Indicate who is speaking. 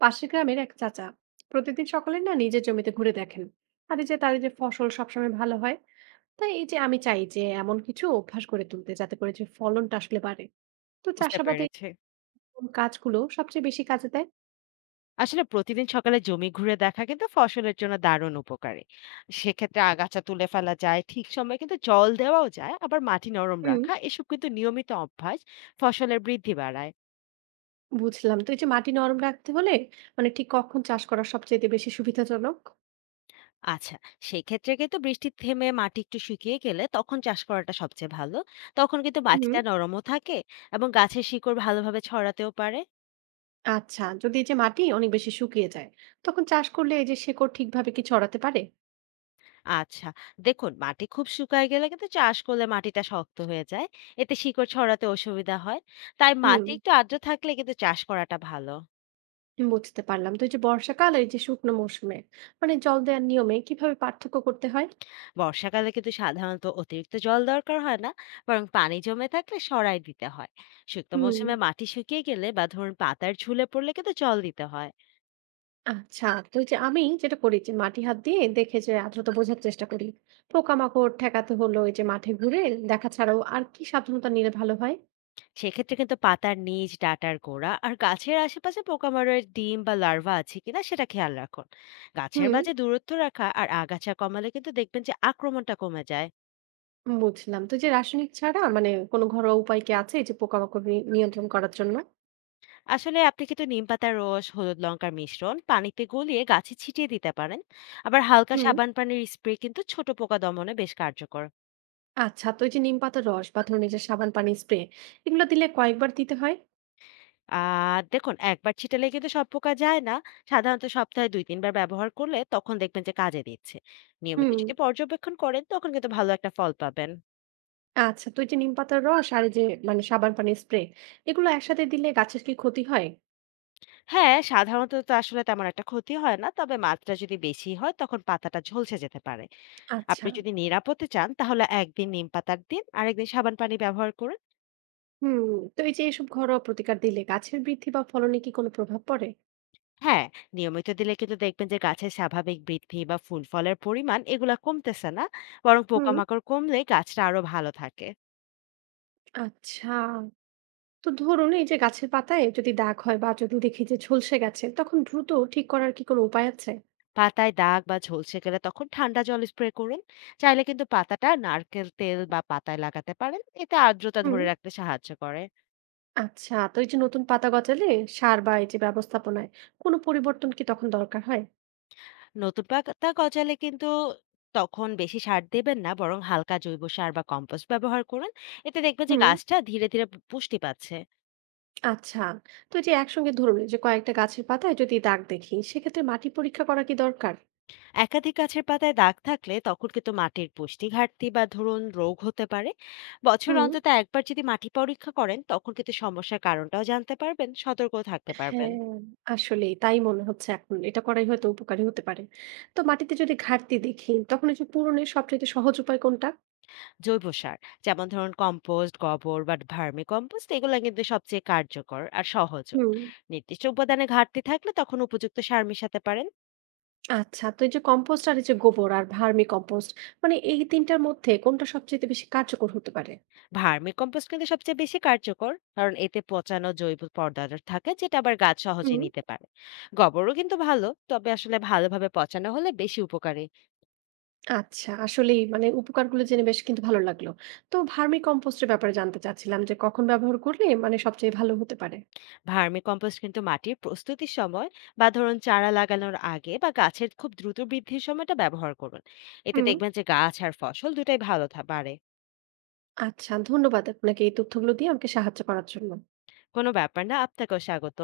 Speaker 1: পাশের গ্রামের এক চাচা প্রতিদিন সকালে না নিজের জমিতে ঘুরে দেখেন। আর এই যে তার এই যে ফসল সবসময় ভালো হয়। তাই এই যে আমি চাই যে এমন কিছু অভ্যাস করে তুলতে যাতে করে যে ফলনটা আসলে বাড়ে। তো
Speaker 2: বুঝতে
Speaker 1: চাষাবাদে
Speaker 2: পেরেছি।
Speaker 1: কোন কাজগুলো সবচেয়ে বেশি কাজে দেয়?
Speaker 2: আসলে প্রতিদিন সকালে জমি ঘুরে দেখা কিন্তু ফসলের জন্য দারুণ উপকারী। সেক্ষেত্রে আগাছা তুলে ফেলা যায়, ঠিক সময়ে কিন্তু জল দেওয়াও যায়, আবার মাটি নরম
Speaker 1: হুম।
Speaker 2: রাখা এসব কিন্তু নিয়মিত অভ্যাস ফসলের বৃদ্ধি বাড়ায়।
Speaker 1: বুঝলাম। তো এই যে মাটি নরম রাখতে হলে মানে ঠিক কখন চাষ করা সবচেয়ে বেশি সুবিধাজনক?
Speaker 2: আচ্ছা, সেক্ষেত্রে কিন্তু বৃষ্টি থেমে মাটি একটু শুকিয়ে গেলে তখন চাষ করাটা সবচেয়ে ভালো। তখন কিন্তু
Speaker 1: হুম।
Speaker 2: মাটিটা নরমও থাকে এবং গাছের শিকড় ভালোভাবে ছড়াতেও পারে।
Speaker 1: আচ্ছা, যদি এই যে মাটি অনেক বেশি শুকিয়ে যায় তখন চাষ করলে এই যে শেকড় ঠিকভাবে কি ছড়াতে পারে?
Speaker 2: আচ্ছা। দেখুন, মাটি খুব শুকায় গেলে কিন্তু চাষ করলে মাটিটা শক্ত হয়ে যায়। এতে শিকড় ছড়াতে অসুবিধা হয়। তাই
Speaker 1: হুম।
Speaker 2: মাটি একটু আর্দ্র থাকলে কিন্তু চাষ করাটা ভালো।
Speaker 1: বুঝতে পারলাম। তো এই যে বর্ষাকাল আর এই যে শুকনো মৌসুমে মানে জল দেওয়ার নিয়মে কিভাবে পার্থক্য করতে হয়?
Speaker 2: বর্ষাকালে কিন্তু সাধারণত অতিরিক্ত জল দরকার হয় না, বরং পানি জমে থাকলে সরায় দিতে হয়। শুকনো
Speaker 1: হুম।
Speaker 2: মৌসুমে মাটি শুকিয়ে গেলে বা ধরুন পাতার ঝুলে পড়লে কিন্তু জল দিতে হয়।
Speaker 1: আচ্ছা, তো এই যে আমি যেটা করি যে মাটি হাত দিয়ে দেখে যে আর্দ্রতা বোঝার চেষ্টা করি। পোকামাকড় ঠেকাতে হলো এই যে মাঠে ঘুরে দেখা ছাড়াও আর কি সাবধানতা নিলে ভালো হয়?
Speaker 2: সেক্ষেত্রে কিন্তু পাতার নিচ, ডাঁটার গোড়া আর গাছের আশেপাশে পোকামাকড়ের ডিম বা লার্ভা আছে কিনা সেটা খেয়াল রাখুন। গাছের
Speaker 1: হুম।
Speaker 2: মাঝে দূরত্ব রাখা আর আগাছা কমালে কিন্তু দেখবেন যে আক্রমণটা কমে যায়।
Speaker 1: বুঝলাম। তো এই যে রাসায়নিক ছাড়া মানে কোনো ঘরোয়া উপায় কি আছে এই যে পোকামাকড় নিয়ন্ত্রণ করার জন্য?
Speaker 2: আসলে আপনি কিন্তু নিম পাতার রস, হলুদ লঙ্কার মিশ্রণ পানিতে গলিয়ে গাছে ছিটিয়ে দিতে পারেন। আবার হালকা
Speaker 1: হুম।
Speaker 2: সাবান পানির স্প্রে কিন্তু ছোট পোকা দমনে বেশ কার্যকর।
Speaker 1: আচ্ছা, তো এই যে নিম পাতার রস বা ধরুন এই যে সাবান পানি স্প্রে এগুলো দিলে কয়েকবার দিতে হয়?
Speaker 2: আর দেখুন, একবার ছিটালে কিন্তু সব পোকা যায় না। সাধারণত সপ্তাহে দুই তিনবার ব্যবহার করলে তখন দেখবেন যে কাজে দিচ্ছে। নিয়মিত
Speaker 1: হুম।
Speaker 2: যদি পর্যবেক্ষণ করেন তখন কিন্তু ভালো একটা ফল পাবেন।
Speaker 1: আচ্ছা, তো এই যে নিম পাতার রস আর এই যে মানে সাবান পানির স্প্রে এগুলো একসাথে দিলে গাছের কি ক্ষতি হয়?
Speaker 2: হ্যাঁ, সাধারণত তো আসলে তেমন একটা ক্ষতি হয় না। তবে মাত্রা যদি বেশি হয় তখন পাতাটা ঝলসে যেতে পারে।
Speaker 1: আচ্ছা।
Speaker 2: আপনি যদি নিরাপদে চান তাহলে একদিন নিম পাতার দিন, আরেকদিন সাবান পানি ব্যবহার করুন।
Speaker 1: হুম। তো এই যে এসব ঘরোয়া প্রতিকার দিলে গাছের বৃদ্ধি বা ফলনে কি কোনো প্রভাব পড়ে?
Speaker 2: হ্যাঁ, নিয়মিত দিলে কিন্তু দেখবেন যে গাছের স্বাভাবিক বৃদ্ধি বা ফুল ফলের পরিমাণ এগুলা কমতেছে না। বরং
Speaker 1: হুম।
Speaker 2: পোকামাকড় কমলে গাছটা আরো ভালো থাকে।
Speaker 1: আচ্ছা, তো ধরুন এই যে গাছের পাতায় যদি দাগ হয় বা যদি দেখি যে ঝলসে গেছে তখন দ্রুত ঠিক করার কি কোনো উপায় আছে?
Speaker 2: পাতায় দাগ বা ঝলসে গেলে তখন ঠান্ডা জল স্প্রে করুন। চাইলে কিন্তু পাতাটা নারকেল তেল বা পাতায় লাগাতে পারেন। এতে আর্দ্রতা
Speaker 1: হুম।
Speaker 2: ধরে রাখতে সাহায্য করে।
Speaker 1: আচ্ছা, তো এই যে নতুন পাতা গজালে সার বা এই যে ব্যবস্থাপনায় কোনো পরিবর্তন কি তখন দরকার হয়?
Speaker 2: নতুন পাতা গজালে কিন্তু তখন বেশি সার দেবেন না, বরং হালকা জৈব সার বা কম্পোস্ট ব্যবহার করুন। এতে দেখবেন যে
Speaker 1: হুম।
Speaker 2: গাছটা ধীরে ধীরে পুষ্টি পাচ্ছে।
Speaker 1: আচ্ছা, তো এই যে একসঙ্গে ধরুন এই যে কয়েকটা গাছের পাতায় যদি দাগ দেখি সেক্ষেত্রে মাটি পরীক্ষা করা কি দরকার?
Speaker 2: একাধিক গাছের পাতায় দাগ থাকলে তখন কিন্তু মাটির পুষ্টি ঘাটতি বা ধরুন রোগ হতে পারে। বছর
Speaker 1: হুম।
Speaker 2: অন্তত একবার যদি মাটি পরীক্ষা করেন তখন কিন্তু সমস্যার কারণটাও জানতে পারবেন, সতর্ক থাকতে পারবেন।
Speaker 1: হ্যাঁ। আসলে তাই মনে হচ্ছে এখন এটা করাই হয়তো উপকারী হতে পারে। তো মাটিতে যদি ঘাটতি দেখি তখন এই যে পূরণের সবচেয়ে সহজ উপায় কোনটা?
Speaker 2: জৈব সার, যেমন ধরুন কম্পোস্ট, গোবর বা ভার্মি কম্পোস্ট, এগুলো কিন্তু সবচেয়ে কার্যকর আর সহজও।
Speaker 1: হুম।
Speaker 2: নির্দিষ্ট উপাদানে ঘাটতি থাকলে তখন উপযুক্ত সার মেশাতে পারেন।
Speaker 1: আচ্ছা, তো এই যে কম্পোস্ট আর এই যে গোবর আর ভার্মি কম্পোস্ট মানে এই তিনটার মধ্যে কোনটা সবচেয়ে বেশি কার্যকর হতে পারে?
Speaker 2: ভার্মি কম্পোস্ট কিন্তু সবচেয়ে বেশি কার্যকর, কারণ এতে পচানো জৈব পদার্থ থাকে যেটা আবার গাছ সহজে
Speaker 1: হুম।
Speaker 2: নিতে পারে। গোবরও কিন্তু ভালো, তবে আসলে ভালোভাবে পচানো হলে বেশি উপকারী।
Speaker 1: আচ্ছা, আসলেই মানে উপকারগুলো জেনে বেশ কিন্তু ভালো লাগলো। তো ভার্মি কম্পোস্টের ব্যাপারে জানতে চাচ্ছিলাম যে কখন ব্যবহার করলে মানে সবচেয়ে ভালো হতে পারে?
Speaker 2: ভার্মি কম্পোস্ট কিন্তু মাটির প্রস্তুতির সময় বা ধরুন চারা লাগানোর আগে বা গাছের খুব দ্রুত বৃদ্ধির সময়টা ব্যবহার করুন। এতে
Speaker 1: হুম।
Speaker 2: দেখবেন যে গাছ আর ফসল দুটাই ভালো বাড়ে।
Speaker 1: আচ্ছা, ধন্যবাদ আপনাকে এই তথ্যগুলো দিয়ে আমাকে সাহায্য করার জন্য।
Speaker 2: কোনো ব্যাপার না, আপনাকেও স্বাগত।